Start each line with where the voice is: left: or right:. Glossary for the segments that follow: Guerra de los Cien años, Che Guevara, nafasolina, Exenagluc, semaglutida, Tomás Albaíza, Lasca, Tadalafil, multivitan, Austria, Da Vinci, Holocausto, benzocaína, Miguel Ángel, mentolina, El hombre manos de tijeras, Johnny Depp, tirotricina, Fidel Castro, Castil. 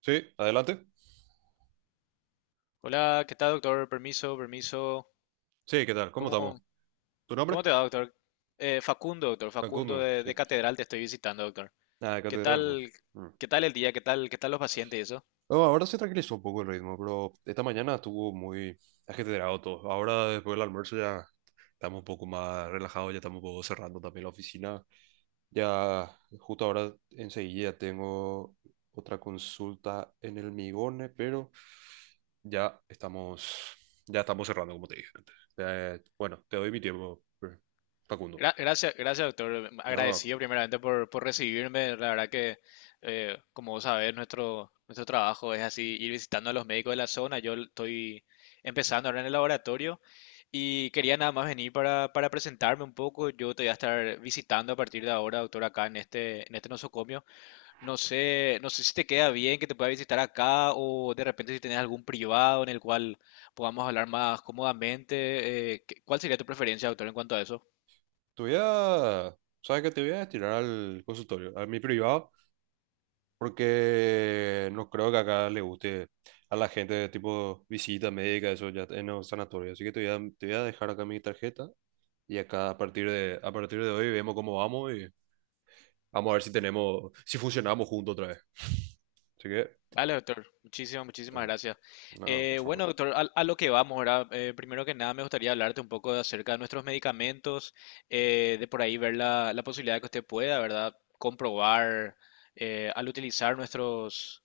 right: Sí, adelante.
left: Hola, ¿qué tal, doctor? Permiso, permiso.
right: Sí, ¿qué tal? ¿Cómo estamos?
left: ¿Cómo,
right: ¿Tu nombre?
left: cómo te va, doctor? Facundo, doctor, Facundo
right: Facundo,
left: de,
right: sí.
left: de Catedral te estoy visitando, doctor.
right: Ah, de
left: ¿Qué
right: Catedral, ¿no?
left: tal,
right: Mm.
left: qué tal el día? ¿Qué tal los pacientes y eso?
right: No, ahora se tranquilizó un poco el ritmo, pero esta mañana estuvo muy ajetreado todo. Ahora, después del almuerzo, ya estamos un poco más relajados, ya estamos un poco cerrando también la oficina. Ya, justo ahora, enseguida tengo otra consulta en el Migone, pero ya estamos, ya estamos cerrando, como te dije antes. Bueno, te doy mi tiempo, Facundo.
left: Gracias, gracias, doctor.
right: No,
left: Agradecido primeramente por recibirme. La verdad que, como vos sabés, nuestro trabajo es así, ir visitando a los médicos de la zona. Yo estoy empezando ahora en el laboratorio y quería nada más venir para presentarme un poco. Yo te voy a estar visitando a partir de ahora, doctor, acá en este nosocomio. No sé si te queda bien que te pueda visitar acá o de repente si tenés algún privado en el cual podamos hablar más cómodamente. ¿Cuál sería tu preferencia, doctor, en cuanto a eso?
right: Te voy a, ¿sabes qué? Te voy a destinar al consultorio, a mi privado, porque no creo que acá le guste a la gente, tipo visita médica, eso ya en un sanatorio. Así que te voy a dejar acá mi tarjeta y acá a partir de hoy vemos cómo vamos y vamos a ver si tenemos, si funcionamos juntos otra vez. Así que,
left: Vale, doctor, muchísimas, muchísimas
right: eh,
left: gracias.
right: no, por
left: Bueno,
right: favor.
left: doctor, a lo que vamos ahora, primero que nada me gustaría hablarte un poco de acerca de nuestros medicamentos, de por ahí ver la posibilidad de que usted pueda, ¿verdad?, comprobar al utilizar nuestros...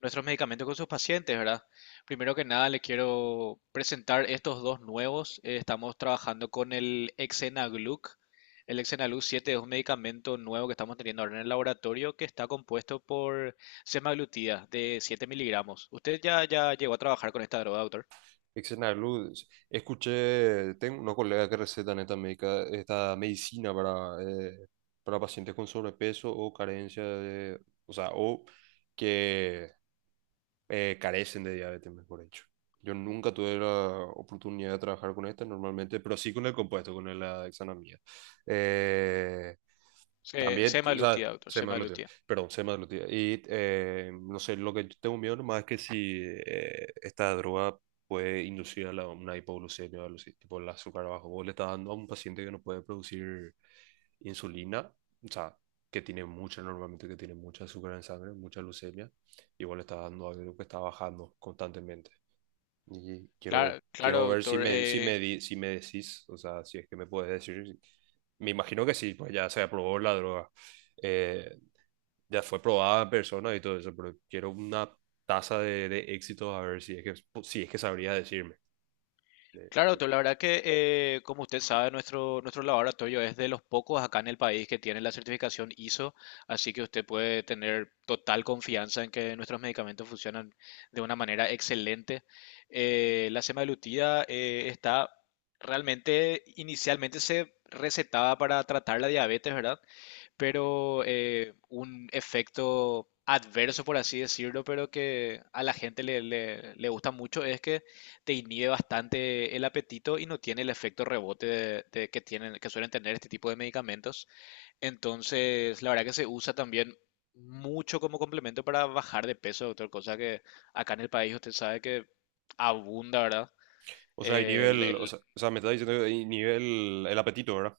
left: nuestros medicamentos con sus pacientes, ¿verdad? Primero que nada, le quiero presentar estos dos nuevos. Estamos trabajando con el Exenagluc. El Exenagluc 7 es un medicamento nuevo que estamos teniendo ahora en el laboratorio que está compuesto por semaglutida de 7 miligramos. ¿Usted ya llegó a trabajar con esta droga, doctor?
right: Excelente, escuché, tengo una colega que receta esta, médica, esta medicina para pacientes con sobrepeso o carencia de, o sea, o que carecen de diabetes, mejor dicho. Yo nunca tuve la oportunidad de trabajar con esta normalmente, pero sí con el compuesto, con la dexanamida. Eh, También, o sea,
left: Semaglutida, doctor,
right: se me semaglutida,
left: semaglutida.
right: perdón, se me semaglutida. Y no sé, lo que yo tengo miedo nomás es que si esta droga puede inducir a una hipoglucemia o algo así, tipo el azúcar bajo. Vos le estás dando a un paciente que no puede producir insulina, o sea, que tiene mucha, normalmente que tiene mucha azúcar en sangre, mucha leucemia igual está dando algo que está bajando constantemente. Y quiero,
left: Claro,
right: quiero
left: claro,
right: ver si
left: doctor.
right: me, si me decís, o sea, si es que me puedes decir. Me imagino que sí, pues ya se aprobó la droga. Eh, ya fue probada en persona y todo eso, pero quiero una tasa de éxito a ver si es que sabría decirme. De-
left: Claro,
right: de-
left: doctor, la verdad que, como usted sabe, nuestro laboratorio es de los pocos acá en el país que tiene la certificación ISO, así que usted puede tener total confianza en que nuestros medicamentos funcionan de una manera excelente. La semaglutida está realmente, inicialmente se recetaba para tratar la diabetes, ¿verdad? Pero un efecto adverso, por así decirlo, pero que a la gente le gusta mucho, es que te inhibe bastante el apetito y no tiene el efecto rebote de que tienen, que suelen tener este tipo de medicamentos. Entonces, la verdad que se usa también mucho como complemento para bajar de peso, doctor, cosa que acá en el país usted sabe que abunda, ¿verdad?
right: O sea, hay
left: El-
right: nivel, o
left: el-
right: sea, o sea, me está diciendo que hay nivel, el apetito, ¿verdad?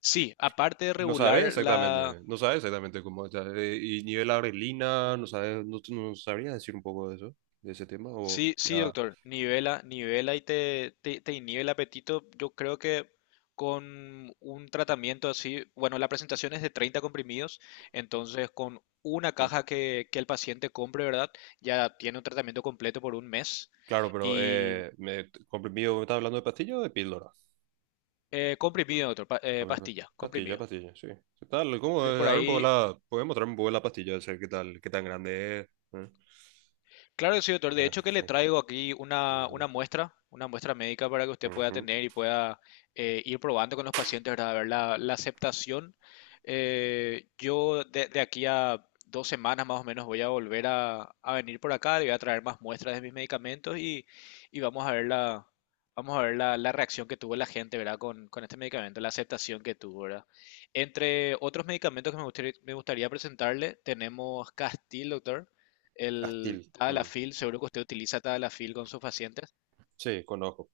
left: sí, aparte de
right: Y no sabes
left: regular la.
right: exactamente, no sabes exactamente cómo está. Y nivel adrenalina, no sabes, no sabrías decir un poco de eso, de ese tema, o
left: Sí, sí,
right: ya.
left: doctor, nivela, nivela y te inhibe el apetito. Yo creo que con un tratamiento así, bueno, la presentación es de 30 comprimidos, entonces con una
right: eh,
left: caja que el paciente compre, ¿verdad?, ya tiene un tratamiento completo por un mes.
right: Claro, pero
left: Y
right: comprimido, ¿me estás hablando de pastillas o de píldora?
left: eh, comprimido, doctor,
right: Sobre pa-
left: pastilla,
right: Pastilla,
left: comprimido.
right: pastilla, sí. ¿Qué tal? ¿Cómo?
left: De por
right: A ver un poco
left: ahí.
right: la, ¿puedes mostrarme un poco la pastilla? O sea, ¿qué tal? ¿Qué tan grande es? ¿Eh?
left: Claro que sí, doctor. De
right: Ah,
left: hecho, que le
right: sí.
left: traigo aquí
right: Ujú,
left: una muestra médica para que usted pueda
right: ujú.
left: tener y pueda ir probando con los pacientes, ¿verdad?, a ver la aceptación. Yo de aquí a 2 semanas más o menos voy a volver a venir por acá, le voy a traer más muestras de mis medicamentos y vamos a ver la reacción que tuvo la gente, ¿verdad? Con este medicamento, la aceptación que tuvo, ¿verdad? Entre otros medicamentos que me gustaría presentarle, tenemos Castil, doctor. El
right: Astil. Mm.
left: Tadalafil, seguro que usted utiliza Tadalafil con sus pacientes.
right: Sí, conozco.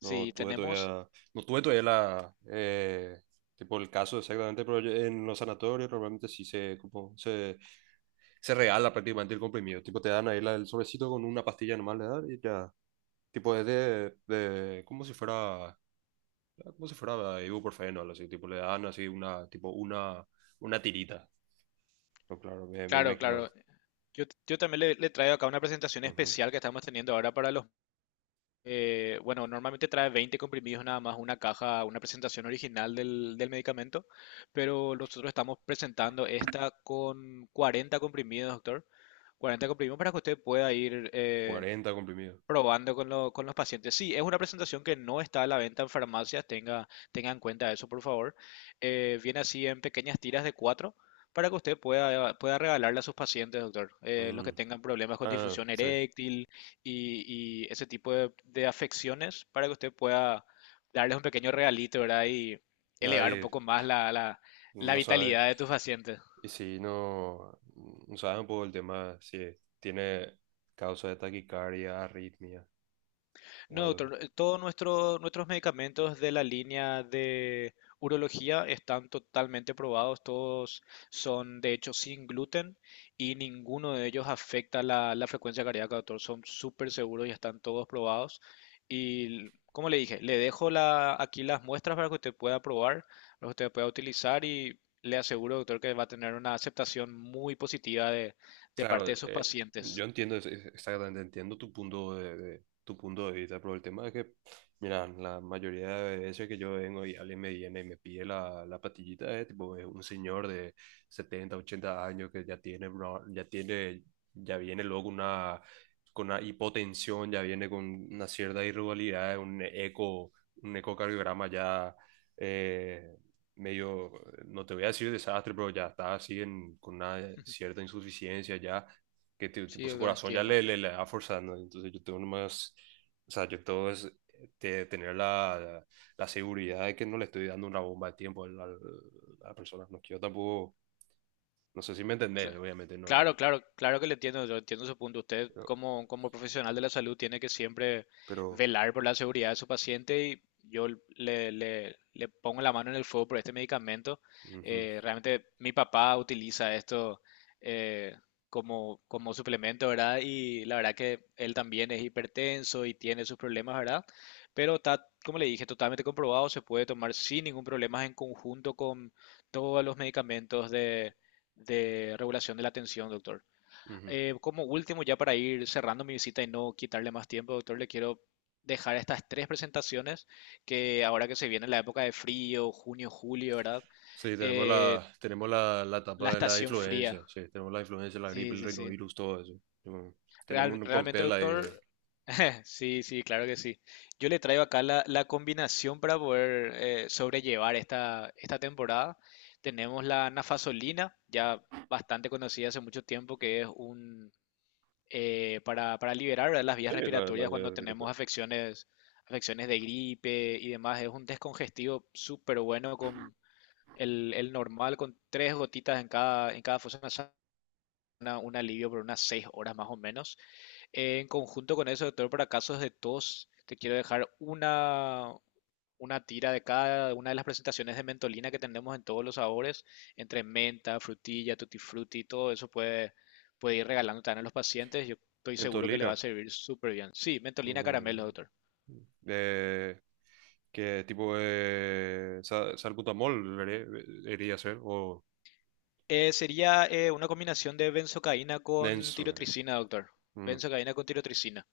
right: No tuve
left: tenemos,
right: todavía, no tuve todavía la, tipo el caso exactamente, pero en los sanatorios normalmente sí se, como, se regala prácticamente el comprimido. Tipo, te dan ahí el sobrecito con una pastilla normal de dar y ya. Tipo, es como si fuera ibuprofeno, algo así. Tipo, le dan así una, tipo, una tirita. No claro, me
left: claro,
right: imagino.
left: claro. Yo también le traigo acá una presentación
right: Ujú.
left: especial que estamos teniendo ahora para los. Bueno, normalmente trae 20 comprimidos nada más, una caja, una presentación original del medicamento, pero nosotros estamos presentando esta con 40 comprimidos, doctor. 40 comprimidos para que usted pueda ir
right: 40 comprimidos.
left: probando con los pacientes. Sí, es una presentación que no está a la venta en farmacias, tenga en cuenta eso, por favor. Viene así en pequeñas tiras de cuatro para que usted pueda regalarle a sus pacientes, doctor, los que
right: Mm.
left: tengan problemas con
right: Ah,
left: difusión
right: sí.
left: eréctil y ese tipo de afecciones, para que usted pueda darles un pequeño regalito, ¿verdad?, y elevar un
right: Ahí
left: poco más la
right: no sabes.
left: vitalidad de tus pacientes.
right: Y si no, no sabes un poco el tema, si tiene causa de taquicardia, arritmia o
left: No,
right: algo.
left: doctor, todos nuestros medicamentos de la línea de urología están totalmente probados, todos son de hecho sin gluten y ninguno de ellos afecta la frecuencia cardíaca, doctor, son súper seguros y están todos probados. Y como le dije, le dejo aquí las muestras para que usted pueda probar, para que usted pueda utilizar y le aseguro, doctor, que va a tener una aceptación muy positiva de
right: Claro,
left: parte de sus
right: yo
left: pacientes.
right: entiendo, exactamente entiendo tu punto de tu punto de vista, pero el tema es que, mira, la mayoría de veces que yo vengo y alguien me viene y me pide la, la pastillita, es tipo es un señor de 70, 80 años que ya tiene, ya viene luego con una hipotensión, ya viene con una cierta irregularidad, un ecocardiograma ya eh, medio, no te voy a decir desastre, pero ya está así con una cierta insuficiencia ya, que
left: Sí,
right: tipo su
left: doctor,
right: corazón ya
left: entiendo.
right: le va forzando. Entonces yo tengo nomás, o sea, yo tengo es tener la seguridad de que no le estoy dando una bomba de tiempo a la persona. No quiero tampoco, no sé si me
left: Cla-
right: entendés, obviamente
left: Claro,
right: no,
left: claro, claro que le entiendo, yo entiendo su punto. Usted
right: pero...
left: como profesional de la salud tiene que siempre
right: pero
left: velar por la seguridad de su paciente y yo le pongo la mano en el fuego por este medicamento.
right: ujú,
left: Realmente mi papá utiliza esto eh, como suplemento, ¿verdad? Y la verdad que él también es hipertenso y tiene sus problemas, ¿verdad? Pero está, como le dije, totalmente comprobado, se puede tomar sin ningún problema en conjunto con todos los medicamentos de regulación de la atención, doctor.
right: ujú.
left: Como último, ya para ir cerrando mi visita y no quitarle más tiempo, doctor, le quiero dejar estas tres presentaciones, que ahora que se viene la época de frío, junio, julio, ¿verdad?
right: Sí, tenemos
left: Eh,
right: la, tenemos la, la
left: la
right: etapa de la
left: estación
right: influencia,
left: fría.
right: sí, tenemos la influencia, la gripe,
left: Sí,
right: el
left: sí, sí.
right: rinovirus, todo eso. Yo- Tenemos un
left: Realmente,
right: cóctel ahí.
left: doctor, sí, sí, claro que sí. Yo le traigo acá la combinación para poder sobrellevar esta temporada. Tenemos la nafasolina, ya bastante conocida hace mucho tiempo, que es para liberar, ¿verdad?, las
right: Sí,
left: vías
right: la
left: respiratorias cuando
right: de Pirata.
left: tenemos afecciones de gripe y demás. Es un descongestivo súper bueno con el normal, con 3 gotitas en cada fosa nasal, un alivio por unas 6 horas más o menos. En conjunto con eso, doctor, para casos de tos, te quiero dejar una tira de cada una de las presentaciones de mentolina que tenemos en todos los sabores, entre menta, frutilla, tutti frutti. Todo eso puede ir regalando también a los pacientes. Yo estoy seguro que le
right: Mentolina.
left: va a servir súper bien. Sí, mentolina caramelo,
right: Mentol-
left: doctor.
right: Eh, que tipo de salbutamol debería ser o
left: Sería una combinación de benzocaína con
right: denso.
left: tirotricina, doctor.
right: Mm,
left: Benzocaína con tirotricina.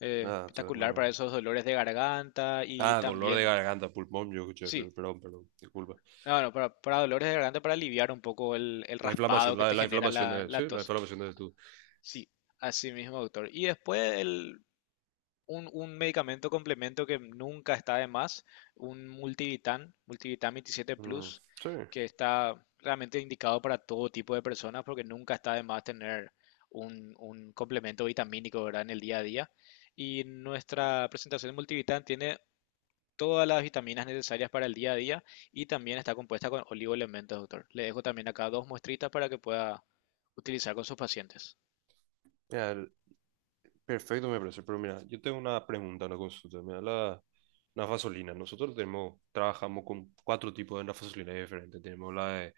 right: ah, yo
left: Espectacular para
right: no.
left: esos dolores de garganta y
right: Ah, dolor de
left: también,
right: garganta, pulmón, yo escuché,
left: sí.
right: perdón, perdón, disculpa.
left: No, no, para dolores de garganta, para aliviar un poco el
right: La inflamación,
left: raspado que
right: la,
left: te
right: la
left: genera
right: inflamación
left: la,
right: es,
left: la
right: sí, la
left: tos.
right: inflamación es tú.
left: Sí, así mismo, doctor. Y después un medicamento complemento que nunca está de más, un multivitan 27
right: Mm,
left: Plus,
right: sí.
left: que está realmente indicado para todo tipo de personas porque nunca está de más tener un complemento vitamínico, ¿verdad?, en el día a día. Y nuestra presentación de multivitam tiene todas las vitaminas necesarias para el día a día y también está compuesta con oligoelementos, doctor. Le dejo también acá dos muestritas para que pueda utilizar con sus pacientes.
right: Mira, perfecto me parece, pero mira, yo tengo una pregunta, una consulta. Mira, la nafazolina. Nosotros trabajamos con cuatro tipos de nafazolina diferentes. Tenemos la de,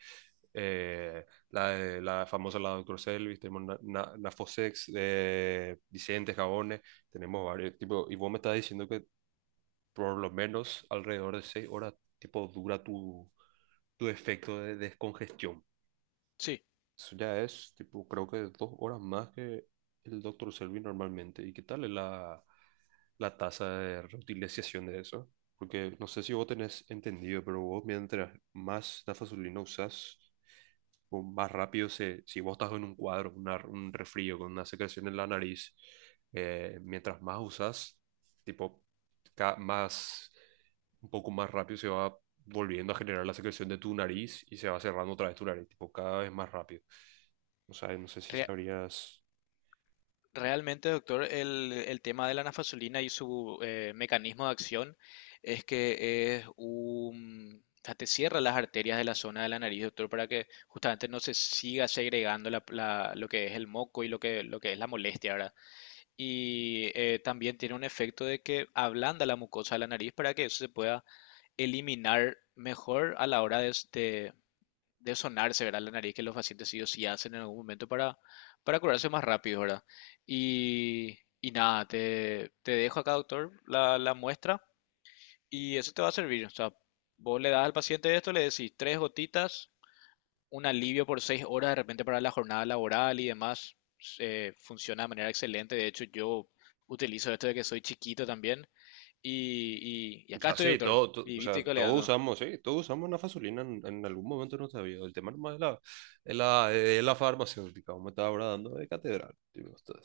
right: la famosa, la doctor Selvis, tenemos Nafosex, Vicente, jabones, tenemos varios tipos. Y vos me estás diciendo que por lo menos alrededor de 6 horas, tipo, dura tu efecto de descongestión.
left: Sí,
right: Eso ya es, tipo, creo que 2 horas más que el doctor Selby normalmente. ¿Y qué tal es la tasa de reutilización de eso? Porque no sé si vos tenés entendido, pero vos mientras más dafasolina usás, o más rápido si vos estás con un cuadro, un resfrío, con una secreción en la nariz, mientras más usas, tipo, más, un poco más rápido se va volviendo a generar la secreción de tu nariz y se va cerrando otra vez tu nariz, tipo, cada vez más rápido. O sea, no sé si
left: rea-
right: sabrías.
left: realmente, doctor, el tema de la nafazolina y su mecanismo de acción es que o sea, te cierra las arterias de la zona de la nariz, doctor, para que justamente no se siga segregando lo que es el moco y lo que es la molestia, ¿verdad? Y también tiene un efecto de que ablanda la mucosa de la nariz para que eso se pueda eliminar mejor a la hora de sonarse, ¿verdad?, la nariz, que los pacientes sí o sí hacen en algún momento para curarse más rápido, ¿verdad? Y nada, te dejo acá, doctor, la muestra y eso te va a servir. O sea, vos le das al paciente esto, le decís 3 gotitas, un alivio por 6 horas de repente para la jornada laboral y demás, funciona de manera excelente. De hecho, yo utilizo esto de que soy chiquito también. Y
right: O
left: acá
right: sea,
left: estoy,
right: sí,
left: doctor,
right: o
left: vivito
right: sea,
left: y
right: todos
left: coleando.
right: usamos, sí, todos usamos la fasolina en algún momento de nuestra vida. El tema nomás es la, es la farmacéutica, como me estaba ahora dando de catedral. Tipo, esto.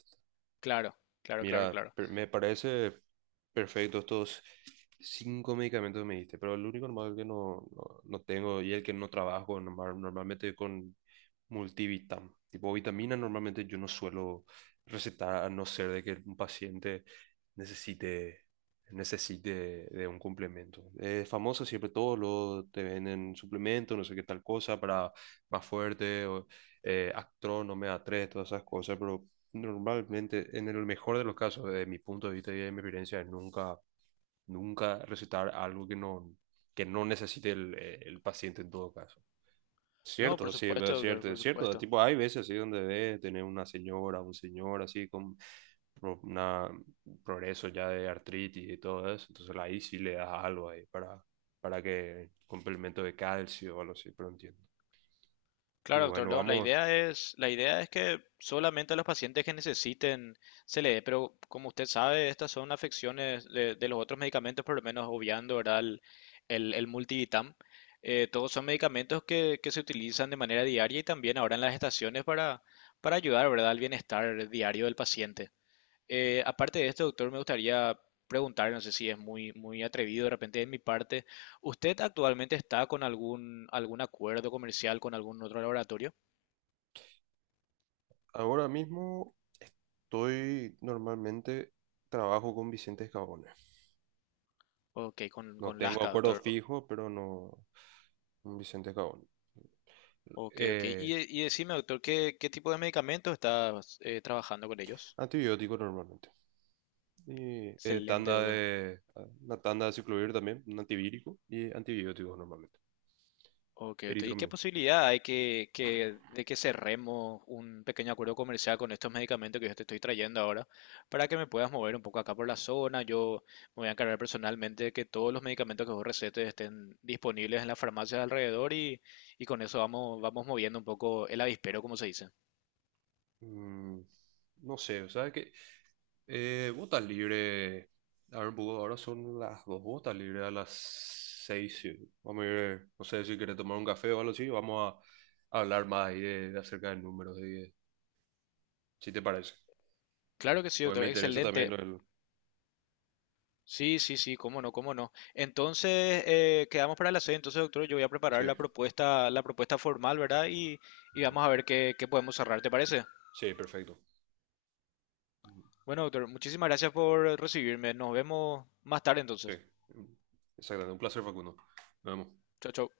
left: Claro, claro, claro,
right: Mira,
left: claro.
right: me parece perfecto estos cinco medicamentos que me diste, pero el único normal que no, no, no tengo y el que no trabajo normalmente con multivitam. Tipo vitaminas normalmente yo no suelo recetar a no ser de que un paciente necesite, necesite de un complemento. Es famoso siempre todo, lo te venden suplementos, no sé qué tal cosa, para más fuerte, o, Actro, Omega 3, todas esas cosas, pero normalmente, en el mejor de los casos, desde mi punto de vista y de mi experiencia, es nunca, nunca recetar algo que no necesite el paciente en todo caso.
left: No,
right: Cierto,
left: por
right: sí,
left: supuesto,
right: es
left: doctor,
right: cierto,
left: por
right: es cierto.
left: supuesto.
right: Tipo, hay veces así donde ves tener una señora, un señor así con una progreso ya de artritis y todo eso. Entonces ahí sí le das algo ahí para que complemento de calcio o algo así, pero no entiendo. Y
left: Claro, doctor
right: bueno,
left: Long, la
right: vamos.
left: idea es, la idea es que solamente a los pacientes que necesiten se le dé, pero como usted sabe, estas son afecciones de los otros medicamentos, por lo menos obviando, ¿verdad? El Multivitam. Todos son medicamentos que se utilizan de manera diaria y también ahora en las estaciones para ayudar, ¿verdad?, al bienestar diario del paciente. Aparte de esto, doctor, me gustaría preguntar, no sé si es muy, muy atrevido de repente de mi parte, ¿usted actualmente está con algún acuerdo comercial con algún otro laboratorio?
right: Ahora mismo estoy normalmente trabajo con Vicente Escabone.
left: Ok, con,
right: No
left: con
right: tengo
left: Lasca,
right: acuerdo
left: doctor.
right: fijo, pero no con Vicente Escabone.
left: Ok, ok.
right: Eh,
left: Y decime, doctor, ¿qué tipo de medicamentos está trabajando con ellos?
right: Antibiótico normalmente. Y
left: Excelente, doctor.
right: una tanda de ciclovir también, un antivírico y antibióticos normalmente.
left: Ok, ok. ¿Y qué
right: Eritromin.
left: posibilidad hay de que cerremos un pequeño acuerdo comercial con estos medicamentos que yo te estoy trayendo ahora para que me puedas mover un poco acá por la zona? Yo me voy a encargar personalmente de que todos los medicamentos que vos recetes estén disponibles en las farmacias de alrededor, y con eso vamos moviendo un poco el avispero, como se dice.
right: Mm, no sé, o sea que. Vota libre. A ver, Bugo, ahora son las dos botas libres a las seis. Sí. Vamos a ir, no sé si quieres tomar un café o algo así. Vamos a hablar más ahí de acerca de números, de, si te parece.
left: Claro que sí,
right: Porque me
left: doctor.
right: interesa también
left: Excelente.
right: el.
left: Sí, sí, sí, cómo no, cómo no. Entonces, quedamos para la sede. Entonces, doctor, yo voy a preparar
right: Sí.
left: la propuesta, formal, ¿verdad? Y
right: Ujú.
left: vamos a ver qué podemos cerrar, ¿te parece?
right: Sí, perfecto. Ujú.
left: Bueno, doctor, muchísimas gracias por recibirme. Nos vemos más tarde
right: Sí.
left: entonces.
right: Exactamente. Un placer, Facundo. Nos vemos.
left: Chao, chao.